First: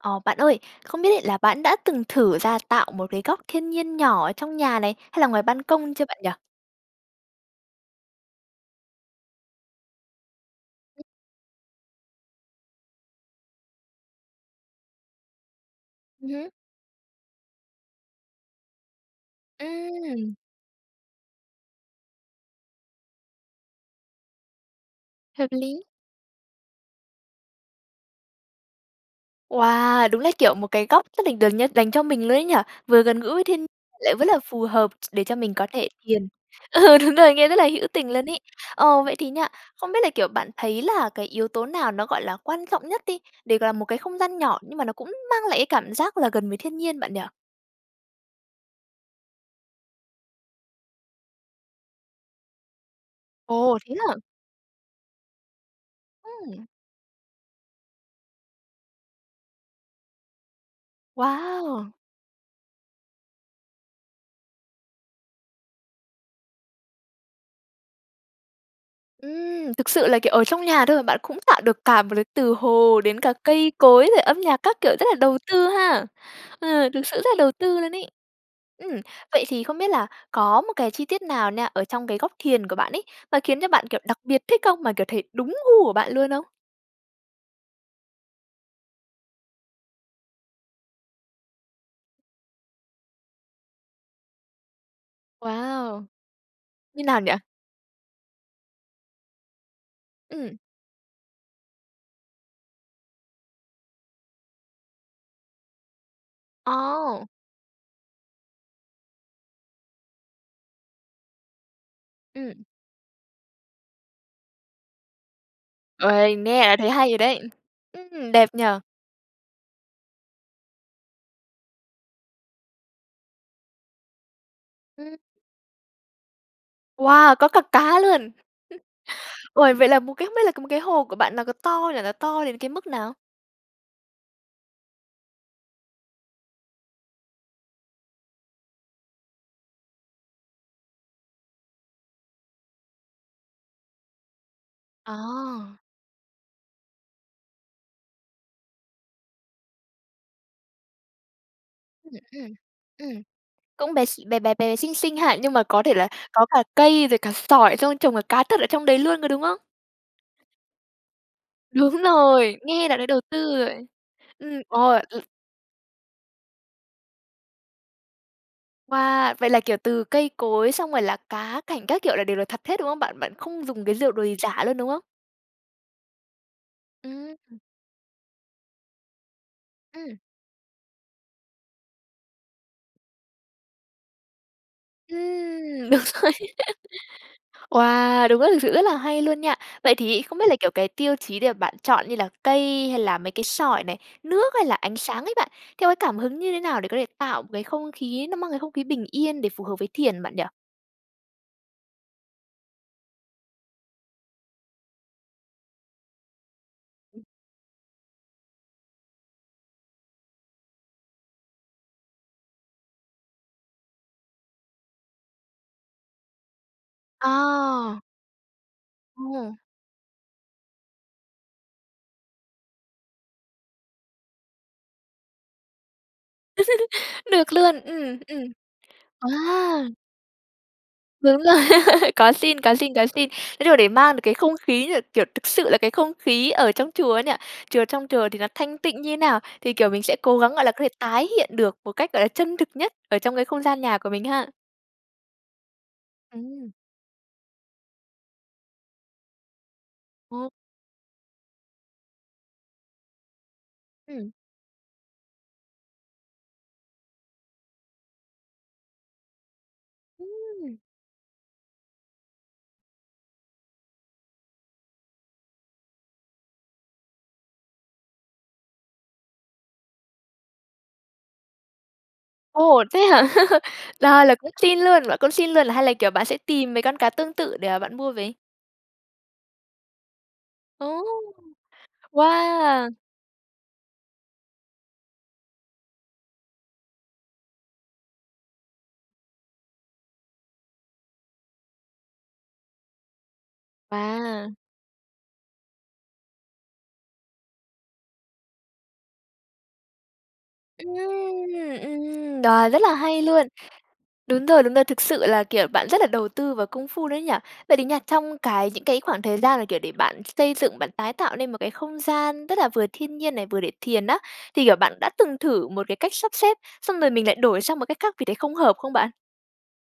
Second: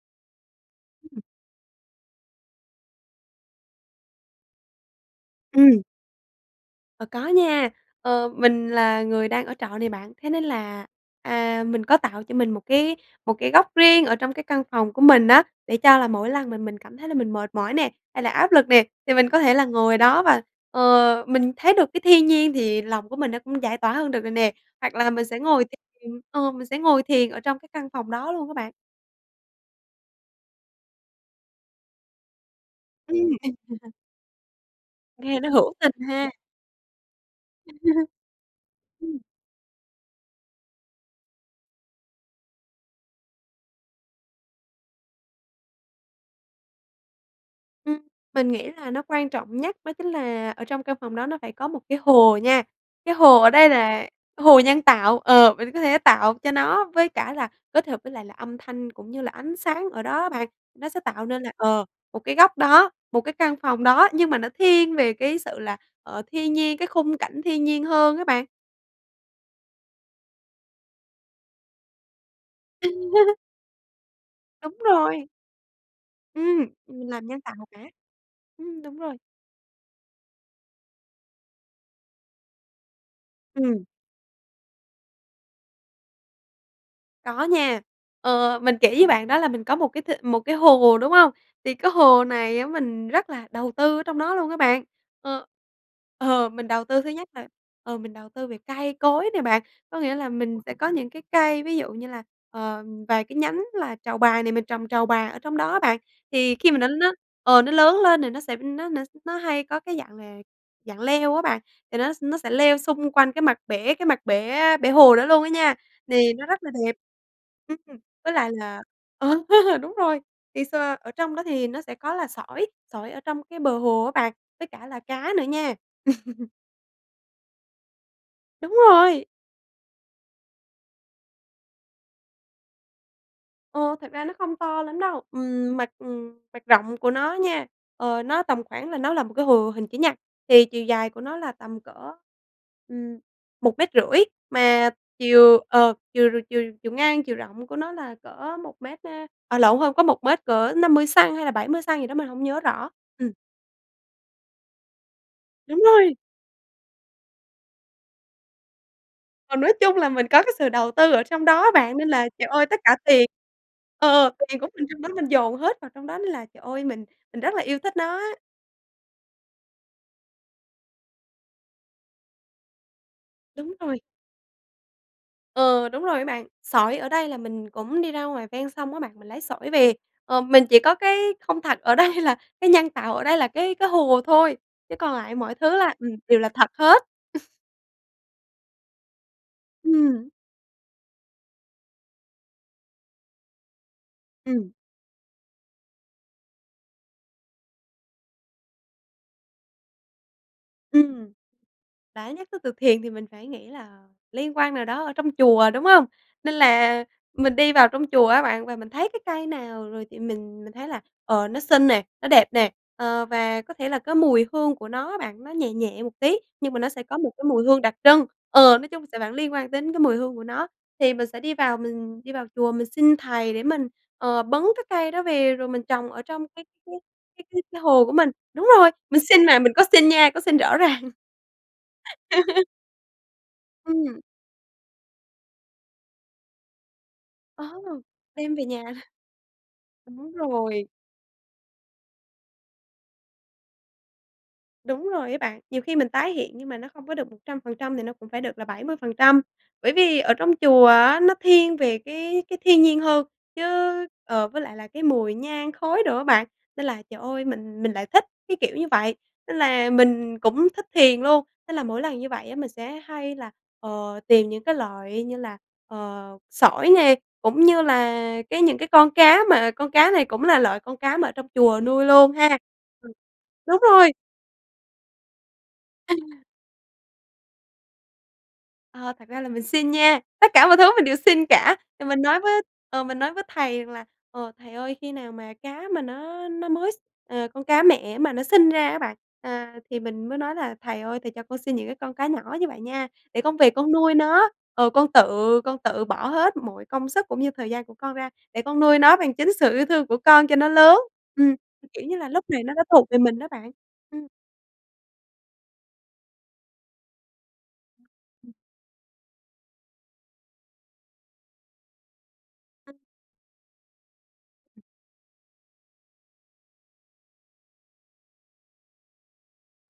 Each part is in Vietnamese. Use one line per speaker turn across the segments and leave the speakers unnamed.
Ờ, bạn ơi, không
Ừm.
biết là bạn đã từng thử ra tạo một cái góc thiên nhiên nhỏ ở trong nhà này hay là ngoài ban
Ừm.
công chưa bạn nhỉ?
Ờ, có nha. Ờ, mình là người đang ở trọ nè bạn, thế nên là, à, mình có tạo cho mình một cái một cái góc riêng ở trong cái căn phòng của mình á để cho là mỗi
Ừm
lần
hứm.
mà mình cảm thấy là mình mệt mỏi nè, hay là áp lực nè, thì mình có thể là ngồi đó
Ừm.
và, ờ, mình thấy được cái thiên nhiên thì lòng của mình nó cũng giải tỏa hơn được rồi nè. Hoặc là mình sẽ
Hợp
ngồi th
lý!
ờ, mình sẽ ngồi thiền ở trong cái căn phòng đó luôn á bạn.
Wow, đúng là kiểu một cái góc rất là, kiểu như, dành cho mình luôn ấy nhỉ? Vừa gần
Ừm.
gũi với thiên lại vẫn là phù hợp s để cho
Nghe nó
mình có
hữu
thể
tình
thiền
ha.
ừ, đúng rồi, nghe rất là hữu tình luôn ấy. Ồ, vậy
Ừm.
thì nha, không biết là, kiểu, bạn thấy là cái yếu tố nào nó, gọi là, quan trọng nhất đi, để, gọi là, một cái không gian nhỏ nhưng mà nó cũng mang lại cái cảm giác là gần với thiên nhiên bạn nhỉ?
Ừm. Mình nghĩ là nó quan trọng nhất đó chính là ở trong căn phòng đó nó phải có một cái hồ nha. Cái hồ ở đây
Ồ, thế
là
hả?
hồ nhân tạo ờ, mình có thể tạo cho
Ừm.
nó với cả là kết hợp với lại là âm thanh cũng như là ánh sáng ở đó á bạn. Nó sẽ tạo nên là, ờ,
Wow!
một cái góc đó, một cái căn phòng đó nhưng mà nó thiên về cái sự là, ờ, thiên nhiên, cái khung cảnh thiên nhiên hơn á bạn.
Ừm, thực sự là, kiểu, ở trong nhà thôi mà bạn cũng tạo được cả một cái từ hồ đến cả cây cối rồi âm nhạc
Đúng
các kiểu rất là
rồi!
đầu tư ha.
Ừm,
Ừ, thực
mình
sự
làm
rất là
nhân
đầu
tạo một
tư
cả.
luôn ấy.
Ừm, đúng
Ừm,
rồi.
vậy thì không biết là có một cái chi tiết nào nha, ở trong cái góc thiền của bạn ấy, mà khiến cho
Ừm.
bạn, kiểu, đặc biệt thích không, mà, kiểu, thấy đúng gu của bạn luôn không?
Có nha. Ờ, mình kể với bạn đó là mình có một cái th một cái hồ, đúng hông? Thì cái hồ này á, mình rất là đầu tư ở trong đó luôn á, bạn, ờ.
Wow!
Ờ, mình đầu tư
Như
thứ
nào
nhất
nhỉ?
là, ờ, mình đầu tư về cây cối nè, bạn, có nghĩa là
Ừm.
mình sẽ có những cái cây, ví dụ như là, ờ, vài cái nhánh là trầu bà này mình trồng trầu bà ở trong đó á, bạn. Thì khi mà nó nó
Ồ!
ờ, nó lớn lên thì nó sẽ nó s nó hay có cái dạng là dạng leo á bạn, thì nó nó sẽ
Ừm.
leo xung quanh cái mặt bể cái mặt bể bể hồ đó luôn á nha, thì
Uầy,
nó rất
nghe
là
là thấy
đẹp.
hay rồi đấy.
Ừm, với
Ừm, đẹp
lại
nhỉ!
là, ờ, đúng rồi, thì s ở trong đó thì nó sẽ có là sỏi, sỏi ở trong cái bờ hồ á bạn, với cả là
Ừm.
cá nữa nha.
Wow, có cả cá luôn?
Đúng rồi!
Uầy, vậy là một cái không biết là một cái hồ của bạn nó có to là nó to đến cái mức nào?
Ờ, thật ra nó không to lắm đâu. Ừm, mặt mặt rộng của nó nha, ờ, nó tầm khoảng là nó là một cái hồ hình chữ nhật, thì chiều dài của nó là tầm cỡ, ừm, 1,5 mét mà chiều
Ờ.
ờ, chiều chiều chiều ngang, chiều rộng của nó là cỡ 1 mét à, à lộn, hông có 1 mét, cỡ 50 xăng-ti-mét hay là 70 xăng-ti-mét gì
Ừm,
đó mà hông
ừm,
nhớ rõ.
ừm.
Ừm.
Cũng bé x bé, bé bé xinh xinh ha nhưng mà
Đúng
có thể là
rồi.
có cả cây rồi cả sỏi xong trồng cả cá thật ở trong đấy luôn rồi, đúng
Ờ,
không?
nói chung là mình có cái sự đầu tư ở trong đó á bạn,
Đúng
nên là trời
rồi,
ơi tất
nghe
cả
đã đấy đầu
tiền
tư rồi.
ờ, ờ, tiền
Ừm,
của mình
ôi
trong đó
l
mình dồn hết vào trong đó. Nên là trời ơi, mình mình rất là yêu thích nó á.
Wow! Vậy là kiểu từ cây cối xong rồi là cá cảnh các kiểu là đều là thật hết, đúng không bạn? Bạn không
Đúng
dùng cái
rồi.
rượu đồ gì giả luôn, đúng không?
Ờ, đúng rồi á bạn. Sỏi ở đây là
Ừm.
mình cũng đi ra ngoài ven sông á bạn, mình lấy sỏi về,
Ừm.
ờ, mình chỉ có cái không thật ở đây là cái nhân tạo ở đây là cái cái hồ thôi, chứ còn lại mọi thứ
Ừm,
là,
đúng
ừm,
rồi.
đều là thật hết.
Wow, đúng rồi, thực sự rất là hay luôn nha! Vậy thì
Ừm.
không biết là kiểu cái tiêu chí để bạn chọn như là cây hay là mấy cái sỏi này, nước hay
Ừm.
là ánh sáng ấy bạn, theo cái cảm hứng như thế nào để có thể tạo một cái không khí, nó mang cái không khí bình yên để phù hợp với thiền bạn nhỉ?
Ừm. Đã nhắc tới từ "thiền" thì mình phải nghĩ là liên quan nào đó ở trong chùa, đúng hông? Nên là
[unintelligible]
mình đi vào trong chùa á bạn, và mình thấy cái cây nào rồi thì mình mình thấy là, ờ, nó xinh nè, nó đẹp nè, ờ, và có thể là cái mùi hương của nó á bạn, nó nhẹ nhẹ một tí nhưng mà nó sẽ có một cái mùi hương đặc
Ờ.
trưng, ờ, nói chung sẽ vẫn
Ồ.
liên quan đến cái mùi hương của nó. Thì mình sẽ đi vào mình đi vào chùa, mình xin Thầy để mình, ờ, bứng cái cây đó về rồi mình trồng ở trong cái cái cái
Được
cái
luôn,
cái hồ của
ừm,
mình.
ừm.
Đúng rồi, mình xin mà, mình có
Wow!
xin nha, có xin rõ ràng.
Đúng rồi. Có xin, có xin, có xin. Cái điều đấy mang
Ừm.
được cái không khí như là kiểu thực sự là cái không khí ở trong chùa ấy nhỉ.
Ờ,
Chùa trong chùa thì nó
đem về
thanh
nhà.
tịnh như thế nào thì, kiểu, mình sẽ
Đúng
cố gắng gọi là có
rồi.
thể tái hiện được một cách, gọi là, chân thực nhất ở trong cái không gian nhà của mình ha.
Đúng rồi ấy bạn, nhiều khi mình tái hiện nhưng
Ừm.
mà nó không có được 100% thì nó cũng phải được là 70%. Bởi vì ở
Ồ.
trong chùa á, nó thiên về cái cái thiên nhiên hơn, chứ
Ừm.
ờ, với lại là cái mùi nhang khói đồ á bạn, nên là trời ơi! Mình mình lại thích cái kiểu như vậy. Nên là mình cũng
Ừm.
thích thiền luôn, nên là mỗi lần như vậy á mình sẽ hay là, ờ, tìm những cái loại như là, ờ, sỏi nè, cũng như là cái những cái con cá, mà con cá này cũng là loại con cá mà ở trong chùa nuôi luôn ha.
Ồ, thế
Ừm,
hả?
đúng rồi.
Là là cũng xin luôn bạn cũng xin luôn hay là, kiểu, bạn sẽ
[unintelligible]
tìm mấy con cá tương tự để mà bạn mua về?
Ờ, thật ra là mình xin nha, tất cả mọi thứ
Ồ,
mình đều xin cả. Thì mình nói với
wow!
ờ, mình nói với Thầy rằng là, ờ, "Thầy ơi, khi nào mà cá mà nó nó mới s", ờ, con cá mẹ mà nó sinh ra á bạn. À, thì mình mới nói là "Thầy ơi, Thầy cho con xin những cái con cá nhỏ như vậy nha, để con về con nuôi nó,
Wow!
ờ, con tự con tự bỏ hết mọi công sức cũng như thời gian của con ra để con nuôi nó bằng chính sự yêu thương của con cho nó
Ừm,
lớn." Ừm, kiểu như là
ừm,
lúc này
rồi
nó
rất
đã
là
thuộc về
hay
mình đó
luôn.
bạn. Ừm.
Đúng rồi, đúng rồi. Thực sự là, kiểu, bạn rất là đầu tư và công phu đấy nhỉ? Vậy thì nha, trong
Ừm.
cái những cái khoảng thời gian mà, kiểu, để bạn xây dựng, bạn tái tạo nên một cái không gian rất là vừa thiên nhiên này, vừa để thiền á, thì, kiểu, bạn đã từng thử một cái cách sắp xếp xong rồi mình lại đổi sang một cách khác vì thấy không hợp không bạn?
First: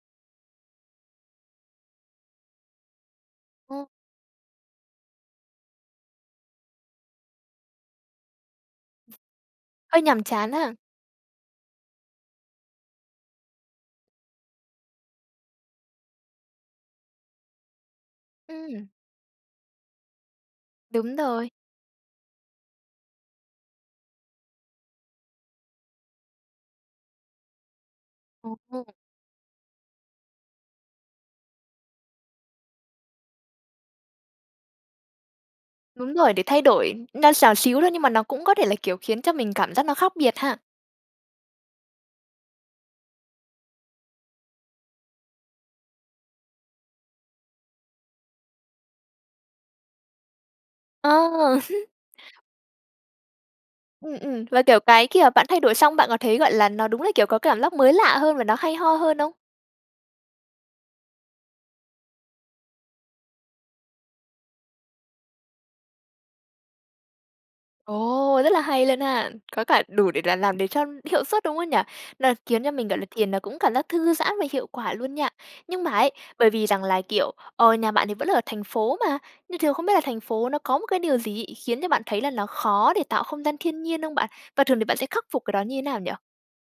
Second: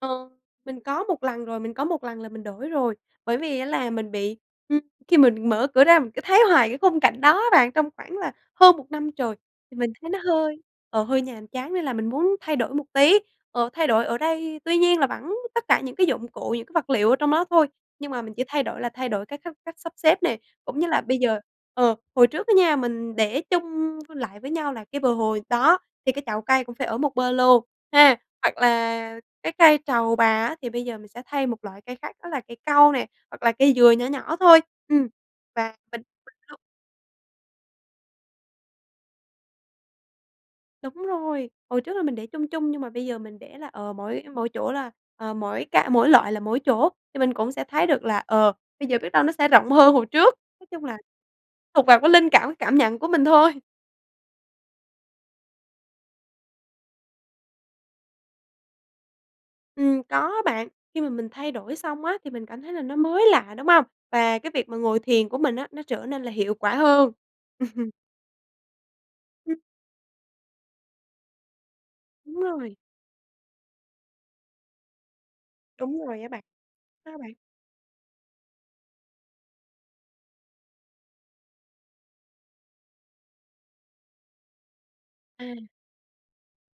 Ờ. Mình có một lần rồi, mình có một lần là mình đổi rồi. Bởi vì á
Ờ.
là mình bị ừm, khi mình mở cửa ra mình cứ thấy hoài cái khung cảnh đó á bạn. Trong khoảng là hơn 1 năm trời, thì mình
Hơi
thấy nó
nhàm chán
hơi,
ha?
ờ, hơi nhàm chán nên là mình muốn thay đổi một tí. Ờ, thay đổi ở đây tuy nhiên là vẫn tất cả những cái dụng cụ, những cái vật liệu ở trong đó thôi, nhưng mà mình chỉ thay đổi
Ừm.
là thay đổi cái cách cách sắp xếp nè. Cũng như là
Đúng
bây giờ
rồi.
ờ, hồi trước á nha mình để chung vô lại với nhau là cái bờ hồ đó, thì cái chậu cây cũng phải ở một bên luôn ha,
Ồ,
hoặc
ô!
là cái cây trầu bà á thì bây giờ mình sẽ thay một loại cây khác đó là cây cau nè, hoặc là cây dừa nhỏ nhỏ thôi. Ừm, và mình
Đúng rồi, để
[unintelligible]
thay đổi nó xào xíu thôi nhưng mà nó cũng có thể là, kiểu, khiến cho mình cảm giác nó khác biệt ha.
Đúng rồi. Hồi trước là mình để chung chung nhưng mà bây giờ mình để là, ờ, mỗi mỗi chỗ là, ờ, mỗi cạ mỗi loại là mỗi chỗ, thì mình cũng sẽ thấy được là, ờ, bây giờ biết đâu nó sẽ rộng hơn hồi trước. Nói chung là
À.
thuộc vào cái linh cảm, cảm nhận của mình thôi.
Ừm, ừm, và, kiểu, cái khi mà bạn thay đổi xong bạn có thấy, gọi là, nó đúng là, kiểu, có cảm giác mới lạ hơn và nó hay ho hơn không?
Ừm, có bạn, khi mà mình thay đổi xong á thì mình cảm thấy là nó mới lạ, đúng hông? Và cái việc mà ngồi thiền của mình á, nó trở nên là hiệu quả hơn.
Ồ, rất là hay luôn ha!
[unintelligible]
Có cả đủ để là làm để cho hiệu suất, đúng không nhỉ? Nó
Đúng
khiến cho
rồi.
mình, gọi là, thiền là cũng cảm giác thư giãn và hiệu quả luôn nha. Nhưng mà
Đúng
ấy,
rồi á bạn.
bởi vì rằng là,
Sao
kiểu,
bạn?
ờ, nhà bạn thì vẫn là ở thành phố mà, nhưng thường không biết là thành phố nó có một cái điều gì ấy, khiến cho bạn thấy là nó khó để tạo không gian thiên nhiên không bạn? Và thường thì bạn sẽ khắc phục cái đó
À.
như thế nào nhỉ?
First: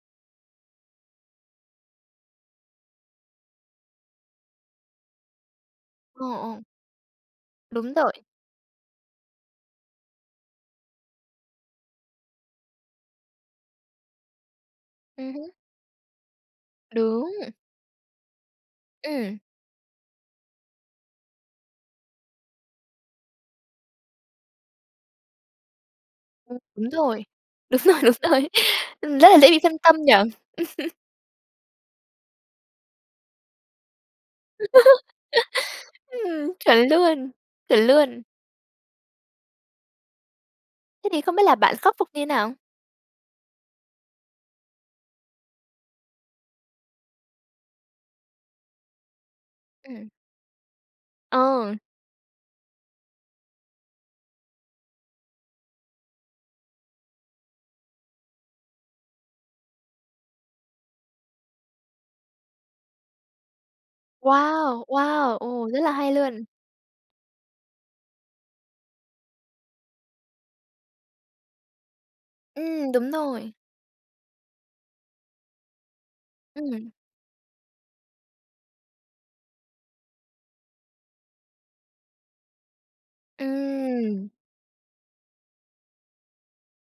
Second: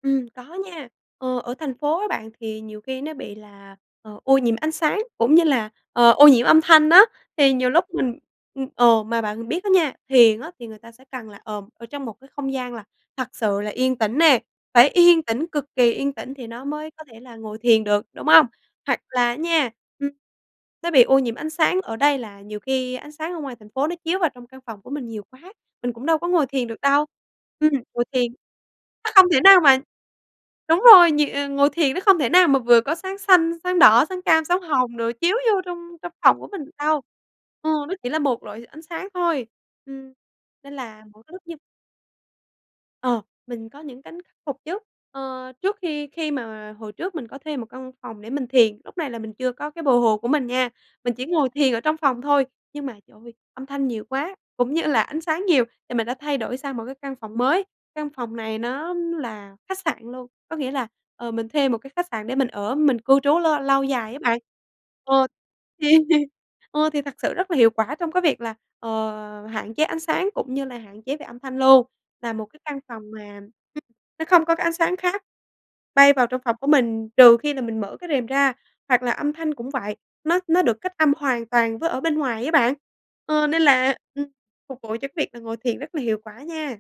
Ừm, có nha, ờ, ở thành phố á bạn thì nhiều khi nó bị là, ờ, ô nhiễm ánh sáng cũng như là, ờ,
Ờ,
ô nhiễm âm
ờ.
thanh á. Thì nhiều lúc
Đúng rồi.
mình ưm, ờ, mà bạn biết á nha, thiền á thì người ta sẽ cần là, ờ, ở trong một cái không gian là thật sự là yên tĩnh nè, phải yên
Ừm
tĩnh,
hứm.
cực kỳ yên tĩnh thì nó mới có thể
Đúng.
là ngồi thiền được, đúng hông? Hoặc là á
Ừm.
nha, ừm, nó bị ô nhiễm ánh sáng ở đây là nhiều khi ánh sáng ở ngoài thành phố nó chiếu vào trong căn phòng của mình nhiều quá, mình cũng đâu có ngồi
Ừm,
thiền được
đúng
đâu.
rồi,
Ừm,
đúng rồi,
ngồi
đúng
thiền
rồi,
nó
ừm,
không
rất là
thể
dễ bị
nào mà
phân tâm nhỉ.
đúng rồi, nh ngồi thiền nó không thể nào mà vừa có sáng xanh, sáng đỏ, sáng cam, sáng hồng đồ chiếu vô trong trong phòng của
Ừm.
mình được
Chuẩn
đâu,
luôn,
ừ,
chuẩn
nó chỉ là
luôn!
một loại ánh sáng thôi. Ừm, nên là
Thế thì
mỗi cái
không
lúc
biết là
như
bạn khắc phục như thế nào?
Ờ, mình có những cánh khắc phục chứ, ờ, trước khi khi mà hồi trước mình có thuê một căn phòng để mình thiền. Lúc này là mình chưa có cái bờ
Ừm.
hồ của mình nha, mình chỉ ngồi thiền
Ờ.
ở trong phòng thôi. Nhưng mà trời ơi, âm thanh nhiều quá cũng như là ánh sáng nhiều, thì mình đã thay đổi sang một cái căn phòng mới. Căn phòng này nó là khách sạn luôn, có nghĩa là, ờ, mình thuê một cái khách sạn để mình ở, mình cư trú lâu lâu dài á bạn.
Wow,
Ờ,
wow! Ồ, rất là
thì
hay luôn.
ờ, thì thật sự rất là hiệu quả trong cái việc là, ờ, hạn chế ánh sáng cũng như là hạn chế về âm thanh luôn. Là một cái căn
Ừm,
phòng
đúng
mà
rồi.
[unintelligible] nó không có cái ánh sáng khác bay vào trong phòng của
Ừm.
mình trừ khi là mình mở cái rèm ra. Hoặc là âm thanh cũng vậy, nó nó được cách âm hoàn toàn với ở bên ngoài á bạn, ờ, nên là, ừm,
Ừm.
phục vụ cho cái việc là ngồi thiền rất là hiệu quả nha.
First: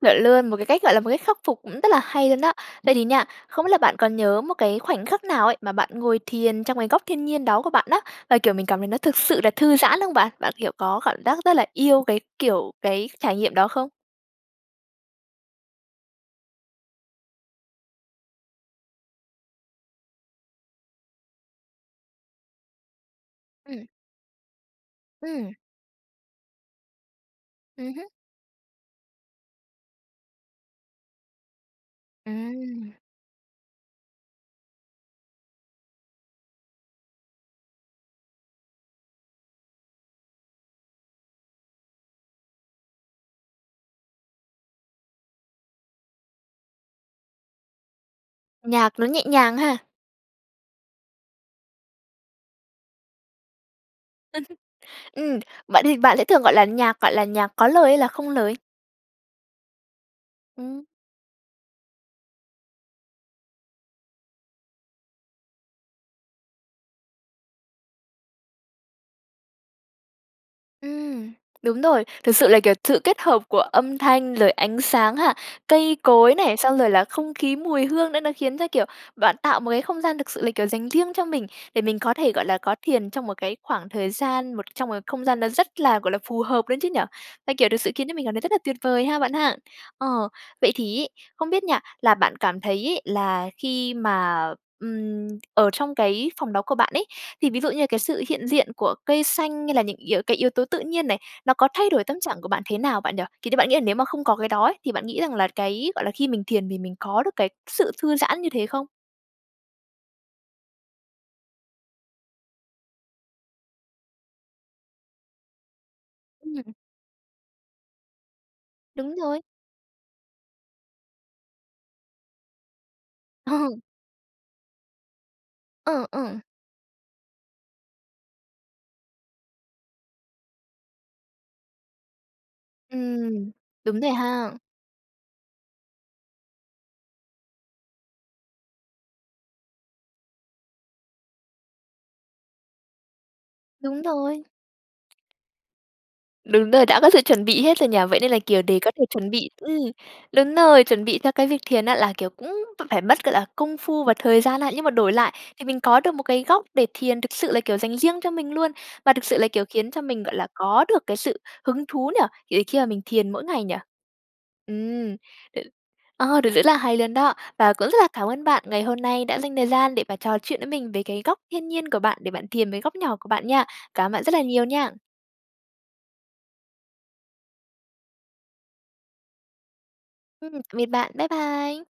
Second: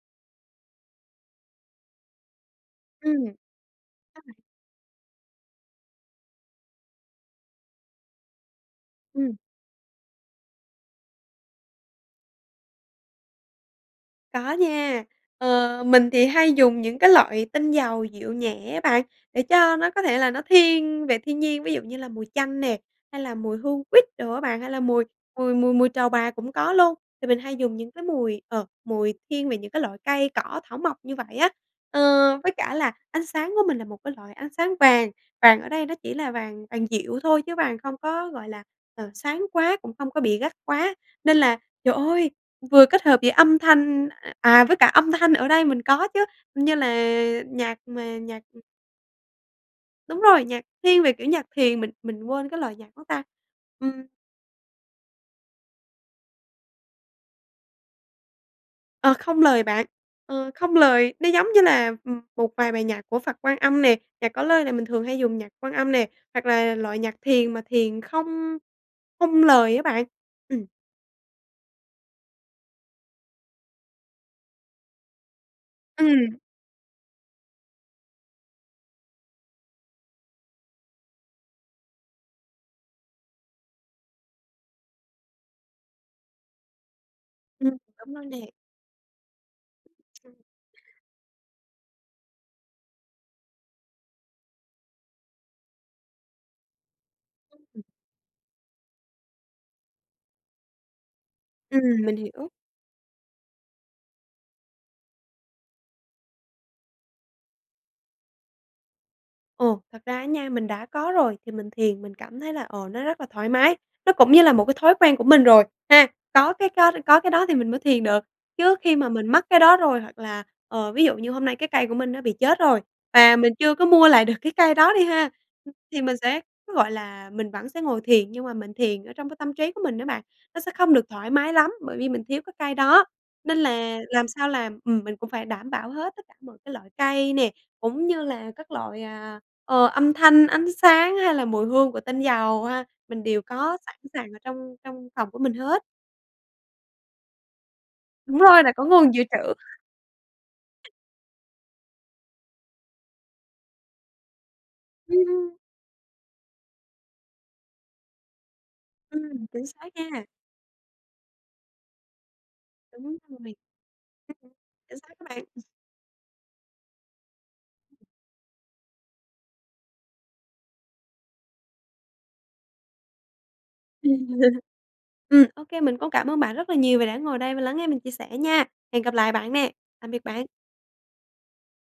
Chuẩn luôn, một cái cách gọi là một khắc phục cũng rất là hay luôn đó. Vậy thì
Ừm.
nha, không biết là bạn còn
Ừm.
nhớ một cái khoảnh khắc nào ấy mà bạn ngồi thiền trong cái góc thiên nhiên đó của bạn á? Và kiểu mình cảm nhận nó thực
Ừm.
sự là thư giãn không bạn? Bạn, kiểu, có cảm giác rất là yêu cái, kiểu, cái trải nghiệm đó không?
Có nha. Ờ, mình thì hay dùng những cái loại tinh dầu dịu nhẹ á bạn, để cho nó có thể là nó thiên về thiên nhiên, ví dụ như là mùi chanh nè, hay là mùi hương
Ừm.
quýt đồ á bạn, hay là mùi
Ừm.
mùi mùi mùi trầu bà cũng có luôn. Thì mình hay dùng những
Ừm
cái
hứm.
mùi, ờ, mùi thiên về những cái loại cây cỏ thảo mộc như vậy á. Ờ, với cả là
Ừm.
ánh sáng của mình là một cái loại ánh sáng vàng; vàng ở đây nó chỉ là vàng vàng dịu thôi chứ vàng không có, gọi là, ờ, sáng quá, cũng không có bị gắt quá. Nên là trời ơi, vừa kết hợp với âm thanh à, với cả âm thanh ở đây mình có chứ, như là nhạc mà nhạc
Nhạc nó nhẹ nhàng ha?
Đúng rồi, nhạc thiên về kiểu nhạc thiền, mình mình quên cái lời nhạc đó ta. Ừm.
Ừm, bạn thì bạn sẽ thường, gọi là, nhạc, gọi là, nhạc có lời hay là không lời?
Ờ, không lời bạn, ờ không
Ừm.
lời, nó giống như là, ừm, một vài bài nhạc của Phật Quan Âm nè, nhạc có lời này mình thường hay dùng nhạc Quan Âm nè, hoặc là loại nhạc thiền mà thiền không không lời á bạn. Ừm.
Ừm, đúng rồi, thực sự là kiểu sự kết hợp của âm thanh, rồi ánh sáng ha, cây cối
Ừm.
này, xong rồi là không khí, mùi hương nữa nó khiến cho, kiểu, bạn tạo một cái không gian thực sự là, kiểu, dành riêng cho mình để mình có thể, gọi là, có thiền trong một cái khoảng thời gian, một trong một không gian nó rất là, gọi là, phù hợp nữa chứ nhỉ? À, kiểu,
Ừm,
thực sự khiến
đúng
cho mình
rồi
cảm thấy
nè.
rất là tuyệt vời ha bạn ha? Ờ, vậy
[unintelligible]
thì ấy, không biết nha, là bạn cảm thấy ấy, là khi mà, ừm, ở trong cái phòng đó của bạn ấy, thì ví dụ như
[unintelligible]
là cái sự hiện diện của cây xanh hay là những yếu cái yếu tố tự nhiên này, nó có
Ừm,
thay đổi
mình
tâm trạng của
hiểu.
bạn thế nào bạn nhỉ? Thì như bạn nghĩ là nếu mà không có cái đó ấy, thì bạn nghĩ rằng là cái, gọi là, khi mình thiền thì mình có được cái sự thư giãn như thế không?
Ồ, thật ra á nha, mình đã có rồi thì mình thiền mình cảm thấy là, ờ, nó rất là thoải mái, nó cũng như là một cái thói quen của mình rồi ha! Có cái
Ừm.
có có cái đó thì mình mới thiền được, chứ khi mà
Đúng
mình
rồi.
mất cái đó rồi hoặc là, ờ, ví dụ như hôm nay cái cây của mình nó bị chết rồi và mình
Ờ.
chưa có mua lại được cái cây đó đi ha, thì
Ờ,
mình
ờ.
sẽ, gọi là, mình vẫn sẽ ngồi thiền nhưng mà mình thiền ở trong cái tâm trí của mình á bạn, nó sẽ không được thoải mái lắm bởi vì mình thiếu cái cây đó.
Ừm,
Nên là
đúng rồi
làm sao
ha.
làm ừm, mình cũng phải đảm bảo hết tất cả mọi cái loại cây nè, cũng như là các loại, à, ờ, âm thanh, ánh sáng hay là mùi hương của tinh dầu ha, mình đều có sẵn
Đúng
sàng ở
rồi.
trong trong phòng của mình hết.
Đúng rồi, đã có sự chuẩn bị hết rồi nhỉ? Vậy nên
Đúng
là,
rồi,
kiểu,
là
để
có
có thể
nguồn dự
chuẩn bị
trữ.
ừm, đúng rồi, chuẩn bị theo cái việc thiền á là, kiểu, cũng phải mất, gọi là, công phu và thời gian ha. Nhưng mà đổi lại
Ừm.
thì mình có được một cái góc để thiền thực sự là, kiểu, dành riêng cho mình luôn, mà thực sự
Ừm,
là, kiểu,
chính xác
khiến cho mình,
nha.
gọi là, có được cái sự hứng thú nhỉ? Kiểu, khi mà mình
Đúng
thiền mỗi
rồi.
ngày nhỉ?
Ừm, chính
Ừm,
xác á bạn.
ừ, ờ, được rất là hay luôn đó. Và cũng rất là cảm ơn bạn ngày hôm nay đã dành thời gian để mà trò chuyện với mình về cái góc thiên nhiên của bạn để bạn tìm về góc nhỏ của bạn nha. Cảm ơn bạn rất là nhiều nha!
Ừm, ô kê, mình cũng cảm ơn bạn rất là nhiều vì đã ngồi đây và lắng nghe mình chia sẻ nha! Hẹn gặp lại bạn nè! Tạm biệt bạn.
Ừm, tạm biệt bạn. Bye bye!